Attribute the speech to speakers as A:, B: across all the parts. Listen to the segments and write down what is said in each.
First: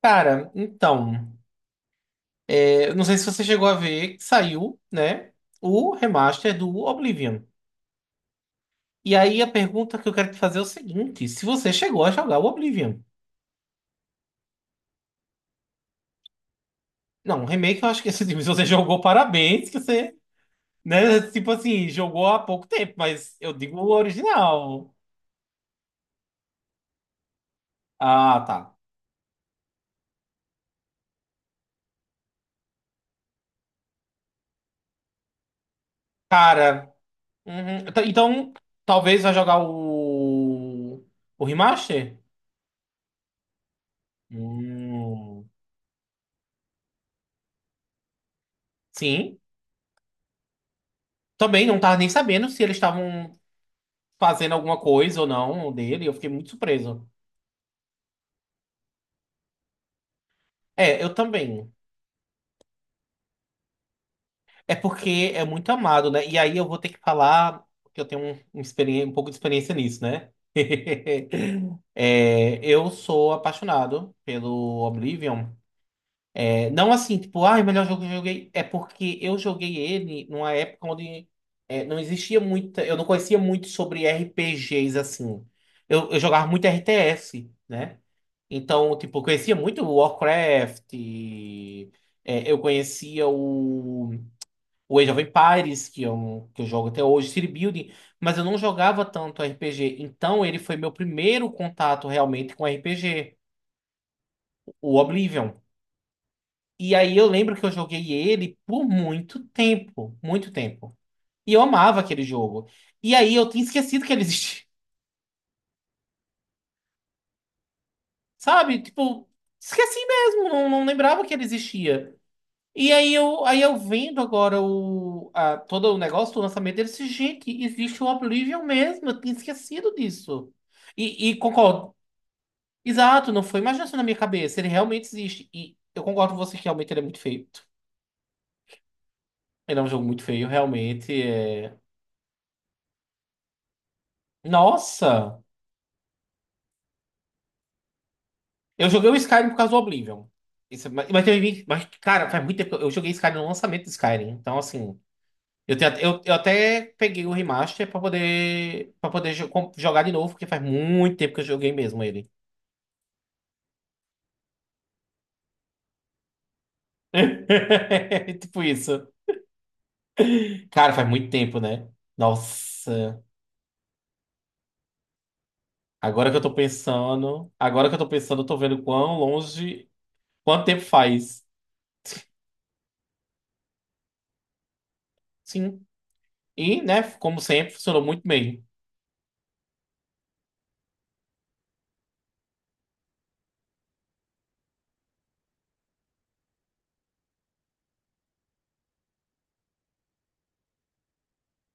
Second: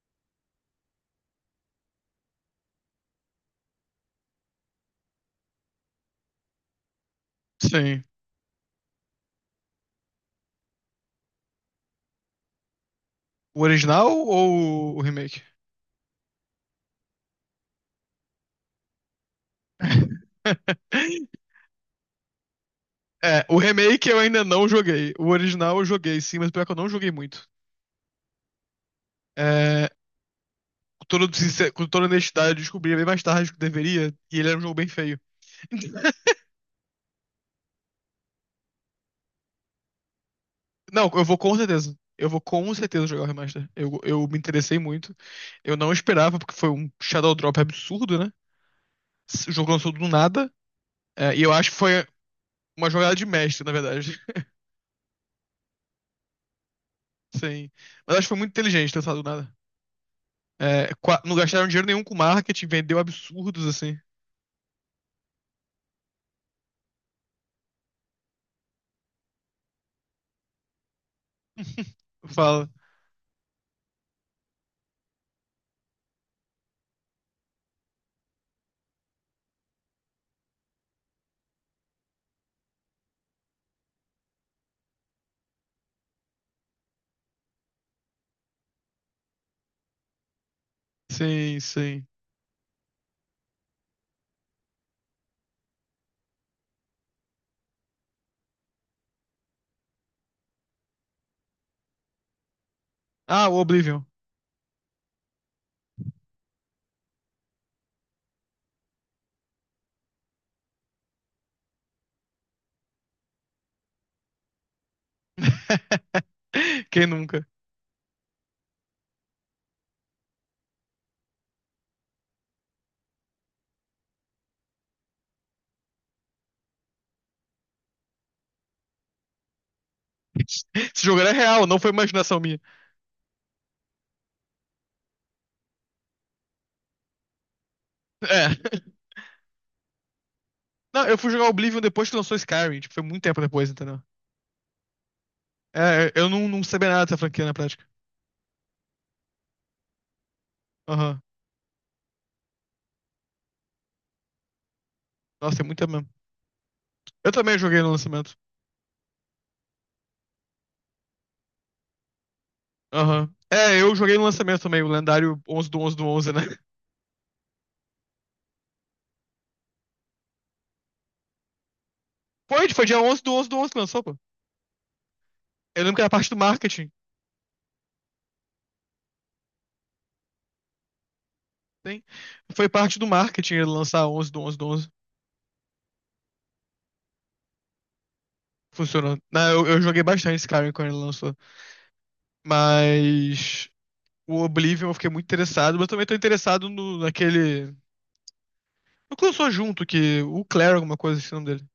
A: Cara, então, não sei se você chegou a ver que saiu, né, o remaster do Oblivion.
B: Sim.
A: E aí a pergunta que eu quero te fazer é o seguinte: se você chegou a jogar o Oblivion?
B: O original ou o remake?
A: Não, o remake eu acho que se você jogou, parabéns, que você, né, tipo assim, jogou há pouco tempo, mas
B: É,
A: eu
B: o
A: digo o
B: remake eu ainda não
A: original.
B: joguei. O original eu joguei, sim, mas pior que eu não joguei muito.
A: Ah, tá.
B: É, com toda honestidade, eu descobri bem mais tarde do que deveria, e ele era um jogo bem feio.
A: Cara, uhum, então, talvez vai jogar o,
B: Não, eu vou
A: o
B: com certeza.
A: remaster?
B: Eu vou com certeza jogar o remaster. Eu me interessei muito.
A: Hum,
B: Eu não esperava, porque foi um Shadow Drop absurdo, né?
A: sim.
B: O jogo lançou do nada. É, e eu
A: Também
B: acho que
A: não tava
B: foi
A: nem sabendo se eles
B: uma jogada de
A: estavam
B: mestre, na verdade.
A: fazendo alguma coisa ou não dele. Eu fiquei muito surpreso.
B: Sim. Mas acho que foi muito inteligente ter lançado do nada. É,
A: É, eu
B: não gastaram
A: também.
B: dinheiro nenhum com marketing, vendeu absurdos assim.
A: É porque é muito amado, né? E aí eu vou ter que falar que eu tenho um pouco de experiência nisso, né? É,
B: Fala.
A: eu sou apaixonado pelo Oblivion. É, não assim, tipo, ai, o melhor jogo que eu joguei. É porque eu joguei ele numa época onde não existia muita. Eu não conhecia muito sobre RPGs assim. Eu jogava muito RTS, né? Então, tipo, eu conhecia muito o Warcraft,
B: Sim,
A: e,
B: sim.
A: eu conhecia o Age of Empires, que é um que eu jogo até hoje, City Building, mas eu não jogava tanto RPG. Então, ele foi meu primeiro contato realmente com RPG,
B: Ah, o Oblivion.
A: o Oblivion. E aí eu lembro que eu joguei ele por muito tempo, muito tempo. E eu amava aquele jogo. E aí eu tinha esquecido que ele existia,
B: Quem nunca?
A: sabe? Tipo, esqueci mesmo, não lembrava que ele existia. E aí eu vendo agora o, todo o negócio do lançamento deles, gente, existe o Oblivion mesmo, eu tinha esquecido disso.
B: Esse jogo
A: E,
B: era
A: e
B: real, não foi
A: concordo.
B: imaginação minha.
A: Exato, não foi imaginação na minha cabeça, ele realmente existe. E eu concordo com vocês que realmente ele é muito feio.
B: É.
A: Ele é um jogo muito feio,
B: Não,
A: realmente.
B: eu fui jogar Oblivion depois que lançou Skyrim. Tipo, foi muito tempo depois, entendeu?
A: Nossa!
B: É, eu não sabia nada dessa franquia na prática.
A: Eu joguei o Skyrim por causa do Oblivion. Isso, mas,
B: Aham.
A: mas, teve- mas, cara, faz muito tempo que eu joguei Skyrim no lançamento do Skyrim. Então, assim.
B: Nossa, tem
A: Eu,
B: muita
A: tenho,
B: mesmo.
A: eu, eu até peguei
B: Eu
A: o
B: também joguei
A: remaster
B: no
A: pra
B: lançamento.
A: poder, pra poder jogar de novo, porque faz muito tempo que eu joguei mesmo ele.
B: Aham. É, eu joguei no lançamento também, o lendário 11/11/11, né?
A: Tipo isso. Cara, faz muito tempo, né?
B: Foi dia 11
A: Nossa.
B: do onze do onze que lançou, pô. Eu lembro que era parte
A: Agora
B: do
A: que eu tô
B: marketing.
A: pensando. Agora que eu tô pensando, eu tô vendo quão longe. Quanto tempo faz?
B: Sim. Foi parte do marketing ele lançar onze, do onze, do 11.
A: Sim. E, né, como sempre, funcionou muito bem.
B: Funcionou. Eu joguei bastante Skyrim quando ele lançou. Mas o Oblivion eu fiquei muito interessado. Mas eu também tô interessado naquele. No que lançou junto, que o Claire, alguma coisa, assim, o nome dele.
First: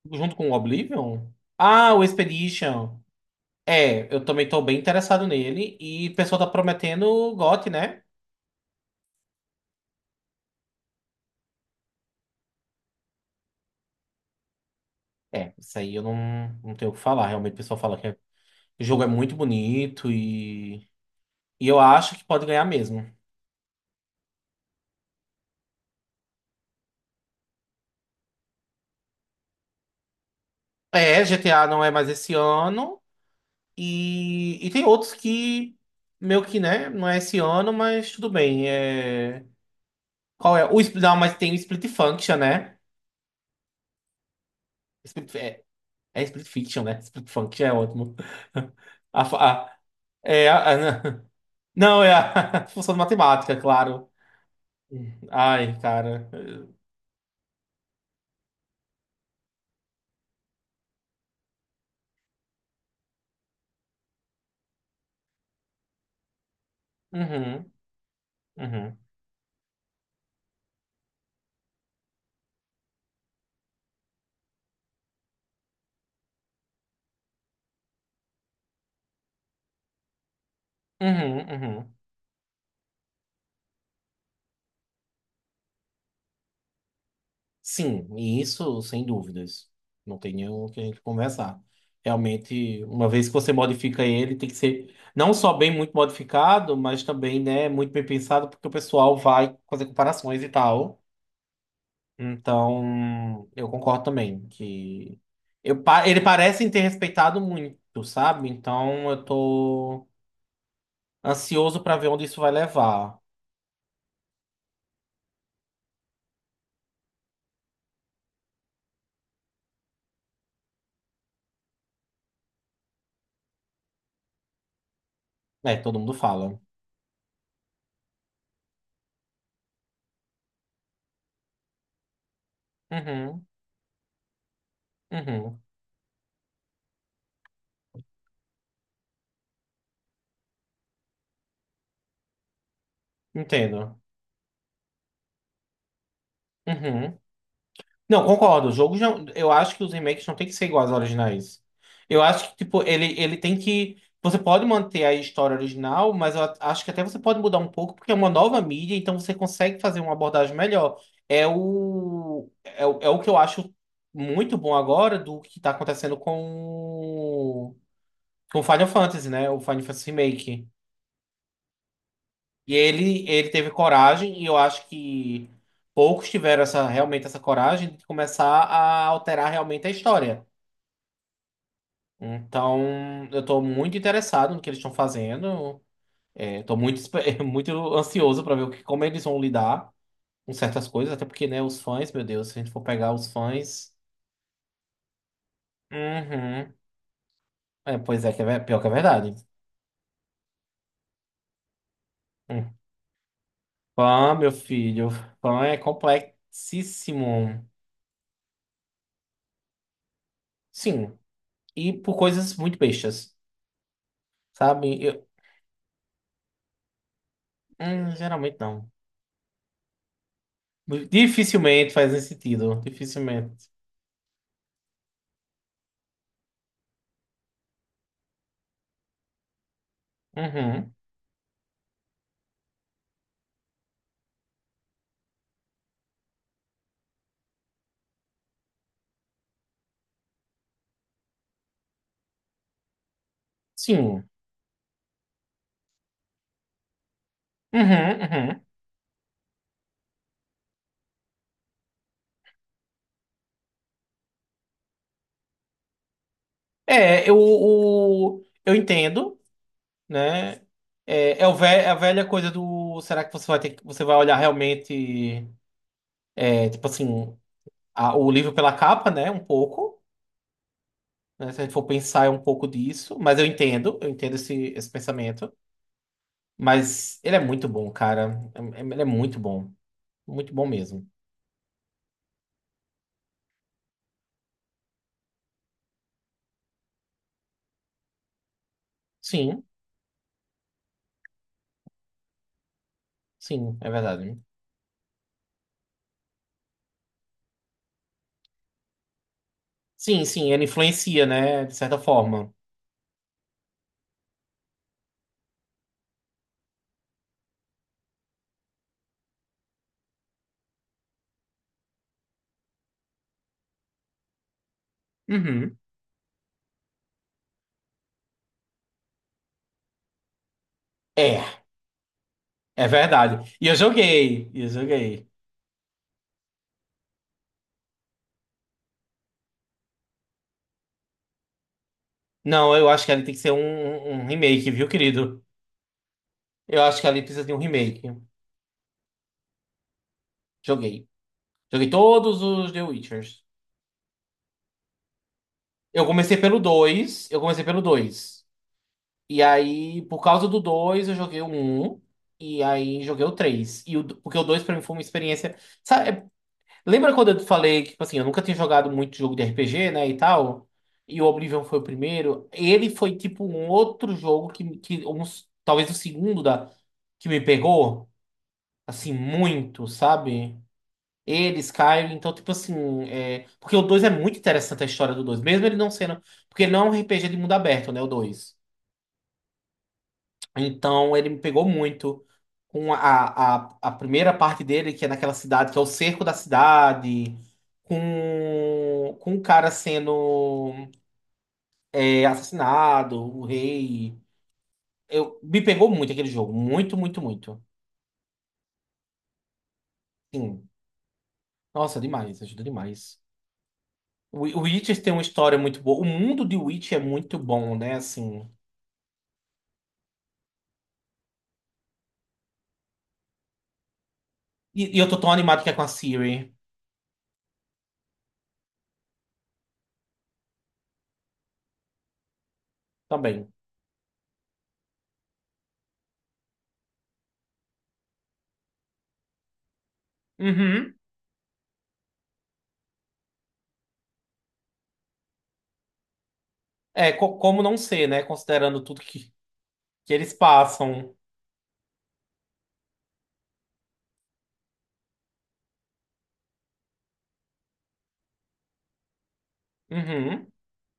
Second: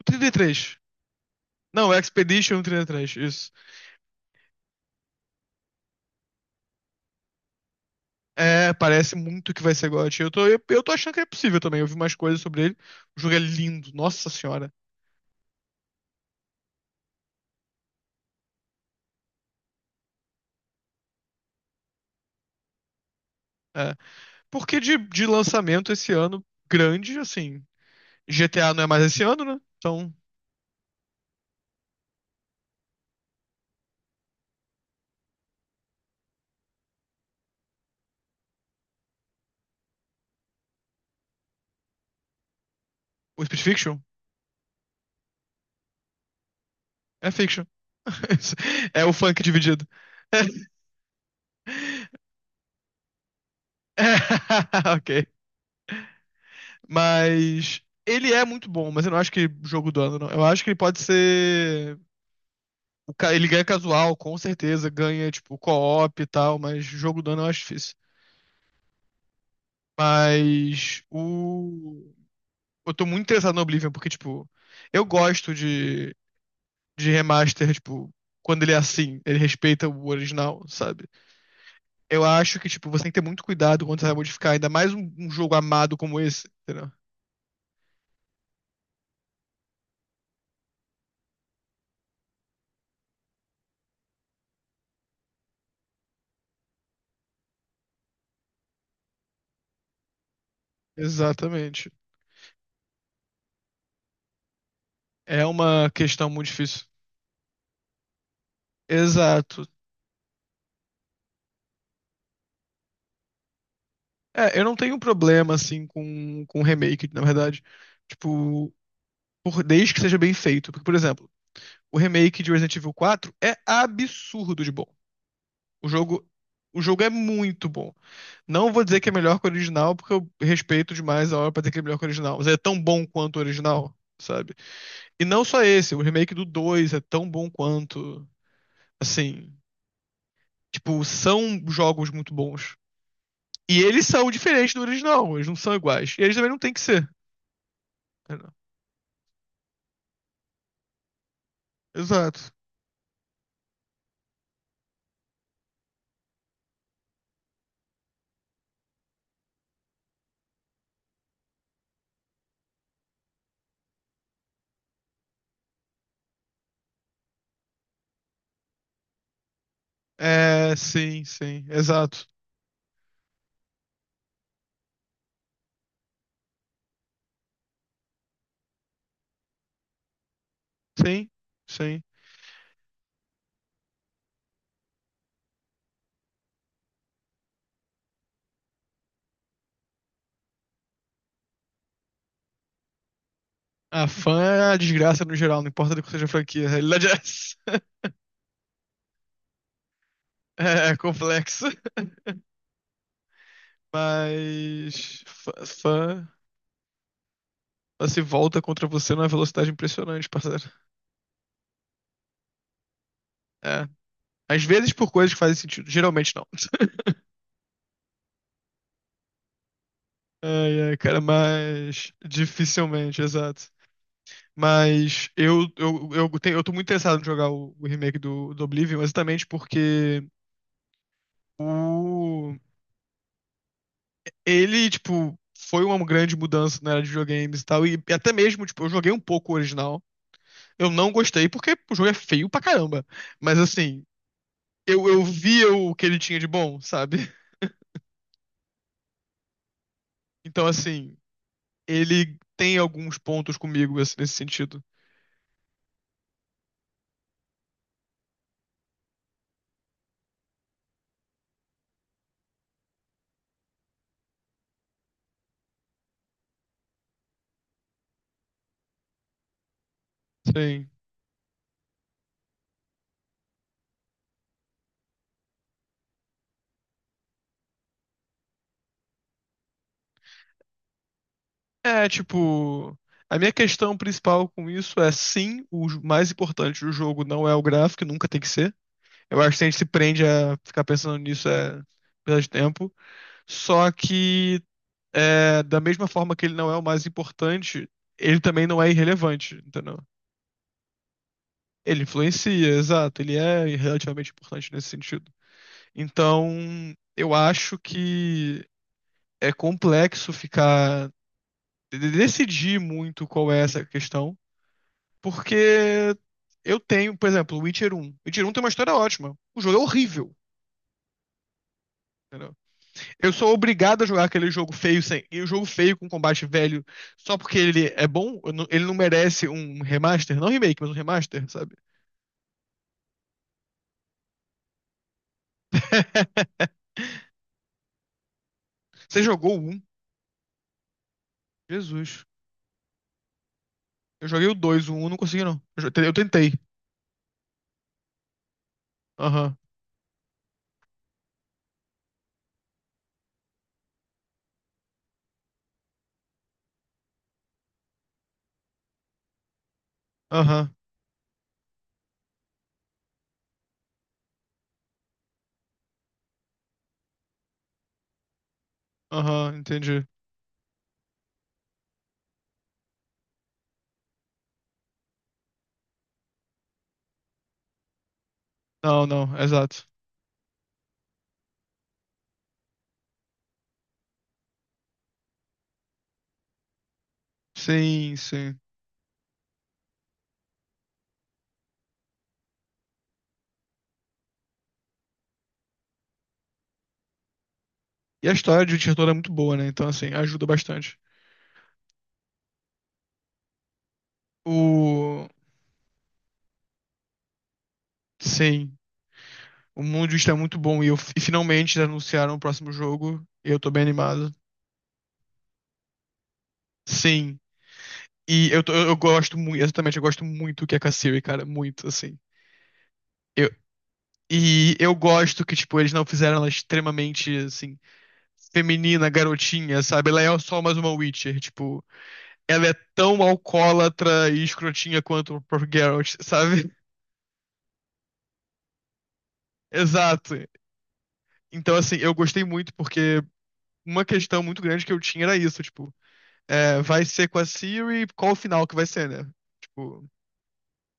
B: O Trinta e
A: Junto com o
B: Três.
A: Oblivion?
B: Não, o
A: Ah, o
B: Expedition Trinta e
A: Expedition.
B: Três. Isso.
A: É, eu também tô bem interessado nele. E o pessoal tá prometendo o GOT, né?
B: É, parece muito que vai ser GOT. Eu tô achando que é possível também. Eu vi umas coisas sobre ele. O jogo é lindo, nossa senhora.
A: É, isso aí eu não tenho o que falar. Realmente o pessoal fala o jogo é muito bonito e eu acho que pode ganhar mesmo.
B: É. Porque de lançamento esse ano, grande, assim. GTA não é mais esse ano, né? Então.
A: É, GTA não é mais esse ano e tem outros que meio que, né, não é esse ano, mas tudo bem. É, qual é? Não, mas tem o Split Function, né?
B: O Split Fiction?
A: Split- é, Split Fiction, né? Split
B: É fiction.
A: Function é ótimo.
B: É o
A: A, fa-
B: funk
A: a-
B: dividido.
A: é, a- não, é a função de matemática, claro.
B: Ok.
A: Ai, cara.
B: Mas ele é muito bom, mas eu não acho que jogo do ano, não. Eu acho que ele pode ser. Ele ganha casual, com certeza. Ganha, tipo, co-op e tal, mas jogo do ano eu acho
A: Uhum.
B: difícil.
A: Uhum,
B: Mas o. Eu tô muito interessado no Oblivion, porque, tipo, eu gosto de remaster, tipo, quando ele é assim, ele respeita o original, sabe?
A: uhum, uhum.
B: Eu acho que, tipo, você tem que ter muito cuidado quando você vai modificar, ainda mais um jogo amado como esse, entendeu?
A: Sim, e isso sem dúvidas. Não tem nenhum que a gente conversar. Realmente, uma vez que você modifica ele, tem que ser não só bem muito modificado, mas também, né, muito bem pensado, porque o pessoal vai fazer comparações e tal.
B: Exatamente.
A: Então, eu concordo também que
B: É uma
A: ele
B: questão muito
A: parece ter
B: difícil.
A: respeitado muito, sabe? Então, eu
B: Exato.
A: tô ansioso pra ver onde isso vai levar.
B: É, eu não tenho problema, assim, com remake, na verdade. Tipo, desde que seja bem feito. Porque, por exemplo, o remake de Resident Evil 4 é absurdo de bom.
A: É,
B: O
A: todo mundo
B: jogo,
A: fala.
B: o jogo é muito bom. Não vou dizer que é melhor que o original, porque eu respeito demais a hora pra dizer que é melhor que o original. Mas é tão bom quanto o
A: Uhum,
B: original, sabe? E não
A: uhum.
B: só esse, o remake do 2 é tão bom quanto. Assim, tipo, são jogos muito bons. E
A: Entendo.
B: eles são diferentes do original, eles não são iguais. E eles também não têm que ser.
A: Uhum. Não,
B: né?
A: concordo. O jogo já. Eu acho que os remakes não tem que ser iguais aos originais. Eu
B: Exato.
A: acho que, tipo, ele tem que. Você pode manter a história original, mas eu acho que até você pode mudar um pouco, porque é uma nova mídia, então você consegue fazer uma abordagem melhor. É o que eu acho muito bom agora do que tá acontecendo o- Com o Final Fantasy, né? O Final Fantasy Remake.
B: É, sim, sim, exato.
A: E ele teve coragem, e eu acho que poucos tiveram essa, realmente essa coragem de começar a alterar realmente a história.
B: Sim, sim.
A: Então, eu tô muito interessado no que eles estão fazendo. É, tô muito muito ansioso para ver como eles vão lidar com certas coisas, até porque, né, os fãs, meu Deus, se a gente for pegar os fãs.
B: A fã é a desgraça no geral, não importa do que seja a franquia. A
A: Uhum.
B: realidade é essa.
A: É, pois é, que é, pior que é verdade.
B: É complexa.
A: Hum. Fã, meu filho,
B: Mas fã,
A: fã é
B: fã
A: complexíssimo.
B: ela se volta contra você numa velocidade impressionante, parceiro.
A: Sim, e por coisas muito bestas.
B: É. Às vezes por
A: Sabe?
B: coisas que fazem sentido, geralmente não.
A: Geralmente não.
B: Ai, ai, cara,
A: Dificilmente
B: mas
A: faz esse sentido.
B: dificilmente, exato.
A: Dificilmente.
B: Mas eu tô muito interessado em jogar o remake do Oblivion, exatamente porque
A: Uhum.
B: o, ele, tipo, foi uma grande mudança na era de videogames e tal. E até mesmo, tipo, eu joguei um pouco o original. Eu não gostei porque o jogo é feio pra caramba. Mas assim,
A: Sim.
B: eu via o que ele tinha de bom, sabe?
A: Uhum, uhum.
B: Então, assim, ele tem alguns pontos comigo assim, nesse sentido.
A: É, eu entendo, né? É, é a velha coisa do. Será que você vai ter que. Você vai olhar realmente, tipo assim, o livro pela capa, né? Um pouco.
B: Sim.
A: Né? Se a gente for pensar, é um pouco disso. Mas eu entendo esse pensamento. Mas ele é muito bom, cara. Ele é muito bom. Muito bom mesmo.
B: É, tipo, a minha questão principal com isso é sim, mais importante do jogo não é o gráfico, nunca tem que ser. Eu acho que se
A: Sim,
B: a gente se prende a ficar pensando nisso é perda de tempo.
A: sim,
B: Só
A: é verdade.
B: que é, da mesma forma que ele não é o mais importante, ele também não é irrelevante, entendeu?
A: Sim, sim, ele influencia, né? De certa
B: Ele
A: forma.
B: influencia, exato, ele é relativamente importante nesse sentido. Então, eu acho que é complexo ficar decidir muito qual é essa questão.
A: Uhum.
B: Porque eu tenho, por exemplo, Witcher um. Witcher um tem uma história ótima. O jogo é horrível.
A: É,
B: entendeu?
A: é
B: Eu sou
A: verdade. E eu
B: obrigado a jogar aquele
A: joguei, e eu
B: jogo feio sem,
A: joguei.
B: e o jogo feio com combate velho só porque ele é bom, eu não- ele não merece um remaster, não remake, mas um remaster, sabe?
A: Não, eu acho que ali tem que ser um remake, viu, querido? Eu acho que ali precisa de um remake.
B: Você jogou o 1?
A: Joguei. Joguei
B: Jesus.
A: todos os The Witchers.
B: Eu joguei o 2, o um não consegui não. Eu, jo-
A: Eu
B: eu
A: comecei
B: tentei.
A: pelo dois eu comecei pelo dois E
B: Aham,
A: aí, por causa do 2 eu joguei o 1. E aí, joguei o 3 porque o 2 pra mim foi uma experiência. Sabe? Lembra quando eu te falei que, tipo assim, eu nunca tinha jogado muito jogo de RPG, né, e tal?
B: aham,
A: E o Oblivion foi o primeiro. Ele foi, tipo, um outro jogo que um, talvez o segundo da, que me pegou, assim,
B: aham,
A: muito,
B: entendi.
A: sabe? Ele, Skyrim, então, tipo assim, porque o 2 é muito interessante a história do 2 mesmo ele não sendo, porque ele não é um RPG de mundo aberto, né, o 2
B: Não, não, exato.
A: então ele me pegou muito com a primeira parte dele, que é naquela cidade, que é o cerco da cidade,
B: Sim, sim.
A: com o cara sendo assassinado, o rei. Me pegou muito aquele jogo, muito, muito, muito.
B: E a história de Witcher toda é muito boa, né? Então, assim, ajuda
A: Sim.
B: bastante.
A: Nossa, demais, ajuda demais. O Witcher tem uma
B: O...
A: história muito boa. O mundo de Witch é muito bom, né? Assim.
B: Sim, o mundo está muito bom e finalmente anunciaram o próximo jogo. E eu tô bem animado.
A: E eu tô tão animado que é com a Siri
B: Sim, eu gosto muito, exatamente, eu gosto muito que é Kassiri, cara, muito, assim. Eu,
A: também.
B: e eu gosto que, tipo, eles não fizeram ela extremamente, assim, feminina, garotinha, sabe? Ela é só mais uma
A: Uhum.
B: Witcher, tipo, ela é tão alcoólatra e escrotinha quanto o próprio Geralt, sabe?
A: É, como não ser, né? Considerando tudo que eles
B: Exato.
A: passam.
B: Então, assim, eu gostei muito porque uma questão muito grande que eu tinha era isso, tipo. É, vai ser com a Siri, qual o final que vai ser, né? Tipo,
A: Uhum.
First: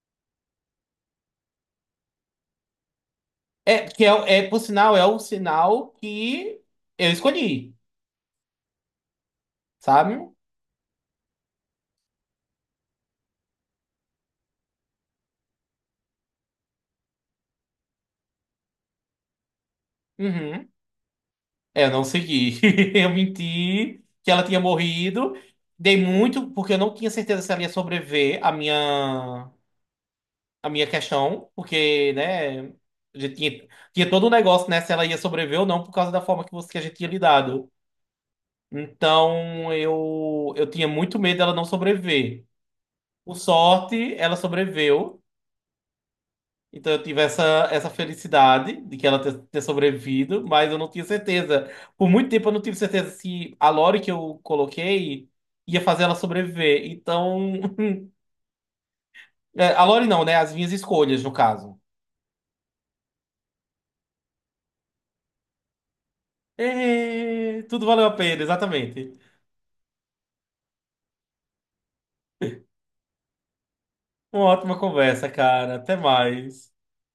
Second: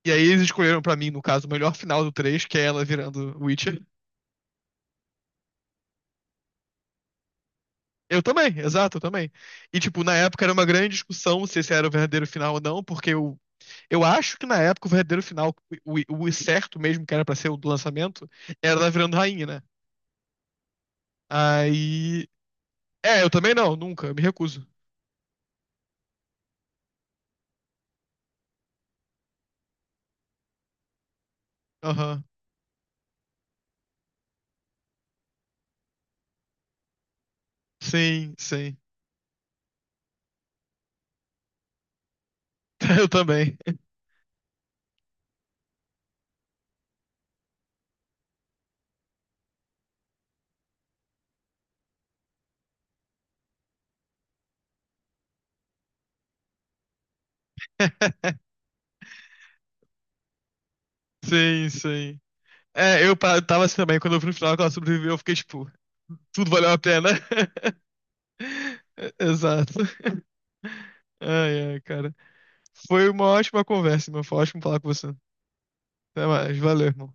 B: e aí eles escolheram pra mim, no caso, o melhor final do 3 que é ela virando Witcher.
A: É, que é, é, por sinal, é o sinal que eu escolhi,
B: Eu também, exato, eu também. E, tipo, na
A: sabe?
B: época era uma grande discussão se esse era o verdadeiro final ou não, porque eu acho que na época o verdadeiro final, o, o certo mesmo, que era pra ser o do lançamento, era ela virando rainha, né?
A: Uhum. É, eu não
B: Aí.
A: segui. Eu
B: É, eu também não,
A: menti
B: nunca, eu me
A: que ela tinha
B: recuso.
A: morrido. Dei muito, porque eu não tinha certeza se ela ia sobreviver a minha, questão, porque,
B: Aham.
A: né, a gente tinha todo um negócio, né, se ela ia sobreviver ou não, por causa da forma que a gente tinha lidado.
B: Sim, sim.
A: Então, eu tinha muito medo dela não sobreviver.
B: Eu
A: Por
B: também.
A: sorte, ela sobreviveu. Então eu tive essa felicidade de que ela ter sobrevivido, mas eu não tinha certeza. Por muito tempo eu não tive certeza se a Lore que eu coloquei ia fazer ela sobreviver. Então. A Lore não, né? As minhas escolhas, no
B: Sim,
A: caso.
B: sim. É, tava assim também, quando eu vi no final que ela sobreviveu, eu fiquei tipo, tudo valeu a pena.
A: É, tudo valeu a pena, exatamente.
B: Exato. Ai, ai, cara. Foi uma ótima conversa, irmão. Foi
A: Uma
B: ótimo
A: ótima
B: falar com você.
A: conversa, cara. Até
B: Até mais.
A: mais.
B: Valeu, irmão.